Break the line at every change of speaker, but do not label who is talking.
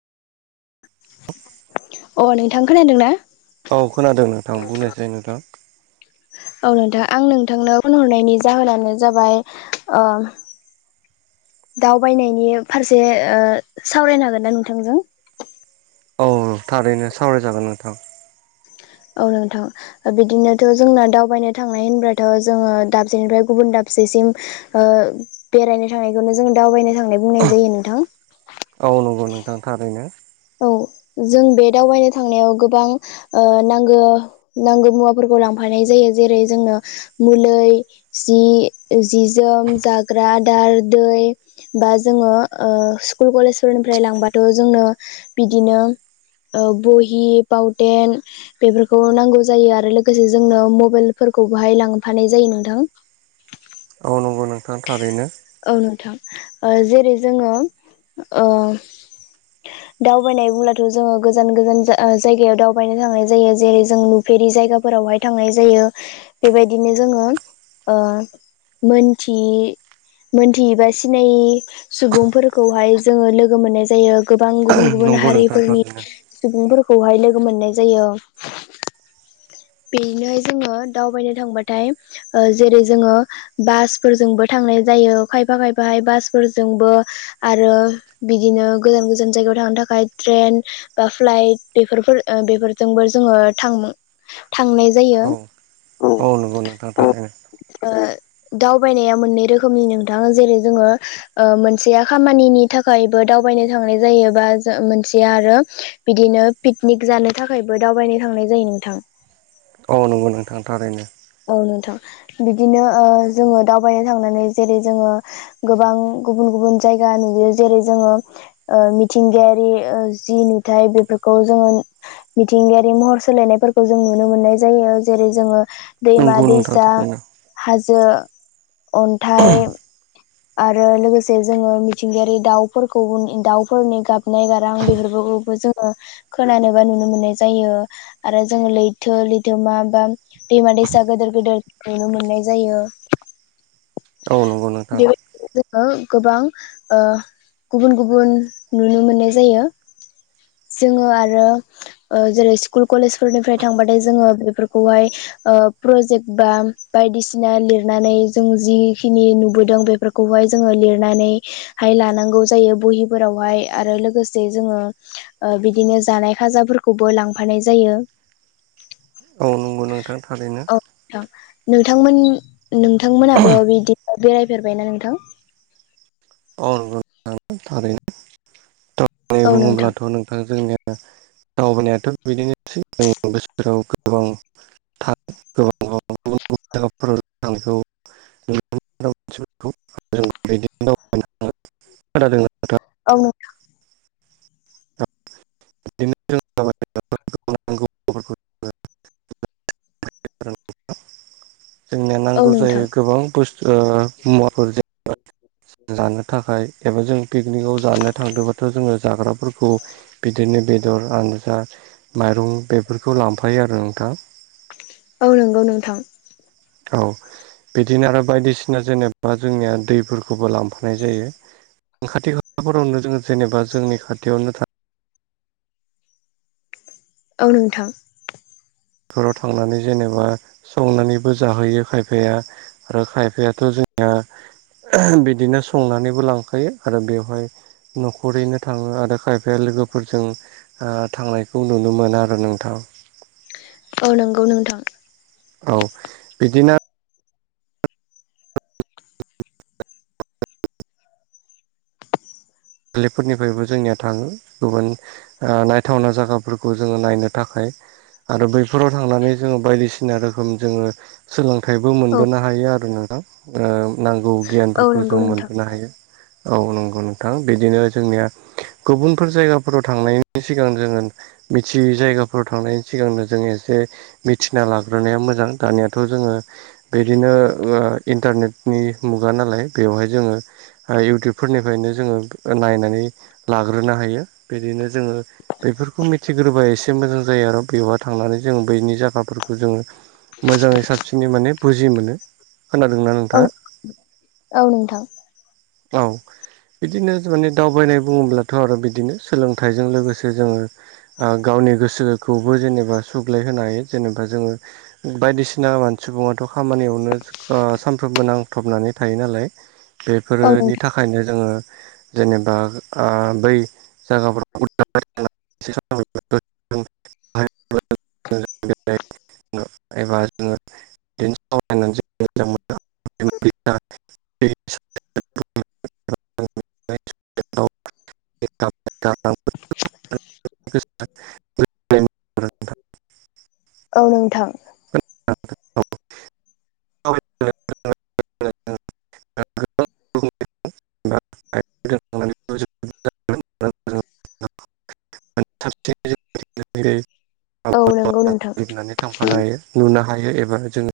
अ नोंथां खोनादों ना?
औ खोनादों नोंथां बुंनोसाय नोंथां
औ नोंथां आं नोंथांनो फनहरनायनि जाहोनानो जाबाय ओ दावबायनायनि फारसे ओ सावरायनो हागोन ना नोंथांजों?
औ थारैनो सावरायजागोन नोंथां।
औ नोंथां। बिदिनोथ' जोंना दावबायनो थांनाय होनब्लाथ' जोङो दाबसेनिफ्राय गुबुन दाबसेसिम ओ बेरायनो थांनायखौनो जों दावबायनो थांनाय बुंनाय जायो नोंथां।
औ नंगौ नोंथां थारैनो।
औ जों बे दावबायनो थांनायाव गोबां ओ नांगो-नांगौ मुवाफोरखौ लांफानाय जायो जेरै जोंनो मुलै जि जि जोम जाग्रा दार दै बा जोङो स्कुल कलेजफोरनिफ्राय लांबाथ' जोंनो बिदिनो बहि, पावथेन बेफोरखौ नांगौ जायो आरो लोगोसे जोंनो मबाइलफोरखौ बहाय लांफानाय जायो नोंथां।
औ नंगौ नोंथाङा थारैनो।
औ नोंथां ओ जेरै जोङो ओ दावबायनाय बुंब्लाथ' जोङो गोजान गोजान जायगायाव दावबायनो थांनाय जायो जेरै जों फेरि जायगाफोरावहाय थांनाय जायो बेबायदिनो जोङो ओ मोनथि मोनथियि बा सिनायि सुबुंफोरखौहाय जोङो लोगो मोननाय जायो। गोबां गुबुन-गुबुन
नंगौ नोंथां
हारिफोरनि
थारैनो
सुबुंफोरखौहाय लोगो मोननाय जायो। बेदिनोहाय जोङो दावबायनो थांबाथाय ओ जेरै जोङो बासफोरजोंबो थांनाय जायो खायफा खायफाहाय बासफोरजोंबो आरो बिदिनो गोजान-गोजान जायगायाव थांनो थाखाय ट्रेन बा फ्लाइट बेफोरफोर बेफोरजोंबो जोङो थांनाय जायो।
औ औ नंगौ नोंथां थारैनो।
ओ दावबायनाया मोननै रोखोमनि नोंथाङा जेरै जोङो ओ मोनसेया खामानिनि थाखायबो दावबायनो थांनाय जायो बा मोनसेया आरो बिदिनो पिकनिक जानो थाखायबो दावबायनो थांनाय जायो नोंथां।
औ नंगौ नोंथां थारैनो।
औ नोंथां बिदिनो ओ जोङो दावबायनो थांनानै जेरै जोङो गोबां गुबुन-गुबुन जायगा नुयो जेरै जोङो ओ मिथिंगायारि ओ जि नुथाय बेफोरखौ जोङो मिथिंगायारि महर सोलायनायफोरखौ जों नुनो मोननाय जायो जेरै जोङो दैमा
नंगौ नोंथां
दैसा
थारैनो
हाजो, अन्थाइ आरो लोगोसे जोङो मिथिंगायारि दाउफोरखौ दाउफोरनि गाबनाय गारां बेफोरखौ जोङो खोनानोबा नुनो मोननाय जायो। आरो जोङो लैथो, लैथोमा बा दैमा-दैसा गोदोर गोदेर नुनो मोननाय जायो।
औ नंगौ नोंथां
बेबायदिनो जोङो गोबां ओ गुबुन-गुबुन नुनो मोननाय जायो जोङो आरो ओ जेरै स्कुल कलेजफोरनिफ्राय थांबाथाय जोङो बेफोरखौहाय ओ प्रजेक्ट बा बायदिसिना लिरनानै जों जिखिनि नुबोदों बेफोरखौ खौहाय जोङो लिरनानै हाय लानांगौ जायो बहिफोरावहाय आरो लोगोसे जोङो ओ बिदिनो जानाय खाजाफोरखौबो लांफानाय जायो।
औ नंगौ नोंथां थारैनो।
औ नोंथां नोंथांमोनाबो बिदिनो बेरायफेरबायना नों थांग?
अ नंगौ नोंथां थारैनोै
औ नोंथां
बुङोब्लाथ' नोंथां जोंनिया दावबानायाथ' बिदिनोसै जों बोसोराव गोबां [inaudible] गुबुन गुबुन [unintelligible] खोनादों ना नोंथां?
औ
[unintelligible]
[inaudible]
जोंनो
औ
नांगौ
नोंथां
जायो गोबां बुस्थु ओ मुवाफोर जेन जानो थाखाय एबा जों पिकनिकाव जानो थांदोंबाथ' जोङो जाग्राफोरखौ बिदिनो बेदर आनजा माइरं बेफोरखौ लांफायो आरो नोंथां।
औ नोंगौ नोंथां।
औ बिदिनो आरो बायदिसिना जेनेबा जोंनिया दैफोरखौबो लांफानाय जायो। खाथि खालाफोरावनो जोङो जेनेबा जोंनि खाथियावनो था
औ नोंथां।
बेराव थांनानै जेनेबा संनानैबो जाहोयो खायफाया आरो खायफायाथ' जोंनिया बिदिनो संनानैबो लांखायो आरो बेवहाय न'खरैनो थाङो आरो खायफाया लोगोफोरजों ओ थांनायखौ नुनो मोना आरो नोंथां।
औ नंगौ नोंथां।
औ बिदिनो लिफोरनिफ्रायबो जोंनिया थाङो गुबुन ओ नायथावना जायगाफोरखौ जोङो नायनो थाखाय आरो बैफोराव थांनानै जोङो बायदिसिना रोखोम जोङो सोलोंथाइबो
औ
मोनबोनो हायो आरो नोंथां। ओ नांगौ
औ
गियानफोरखौ
नंगौ
जों
नोंथां
मोनबोनो हायो औ नंगौ नोंथां। बिदिनो जोंनिया गुबुनफोर जायगाफोराव थांनायनि सिगां जोङो मिथियै जायगाफोराव थांनायनि सिगांनो जों एसे मिथिना लाग्रोनायाया मोजां दानियाथ' जोङो। बिदिनो इन्टारनेटनि मुगा नालाय बेवहाय जोङो। इउटुबफोरनिफ्रायनो जोङो नायनानै लाग्रोनो हायो। बिदिनो जोङो बेफोरखौ मिथिग्रोबा एसे मोजां जायो आरो बेवार थांनानै जोङो बैनि जायगाफोरखौ जोङो मोजाङै साबसिनै माने बुजि मोनो खोनादोंना नों दा
औ
औ। बिदिनो माने दावबायनाय बुङोब्लाथ' आरो बिदिनो सोलोंथाइजों लोगोसे जोङो। गावनि गोसोखौबो जेनेबा सुग्लायहोनो हायो जेनेबा जोङो। बायदिसिना सुबुङाथ' खामानियावनो ओ सानफ्रोमबो नांथबनानै थायो नालाय
औ नोंथां
बेफोरोनि थाखायनो जोङो जेनेबा आ बै जागाफोरखौबो [inaudible] [inaudible] [inaudible] [inaudible] [inaudible]
औ नोंथां।
[inaudible] [inaudible] [inaudible]
औ नंगौ नोंथां
थांफानो हायो नुनो हायो एबा जोङो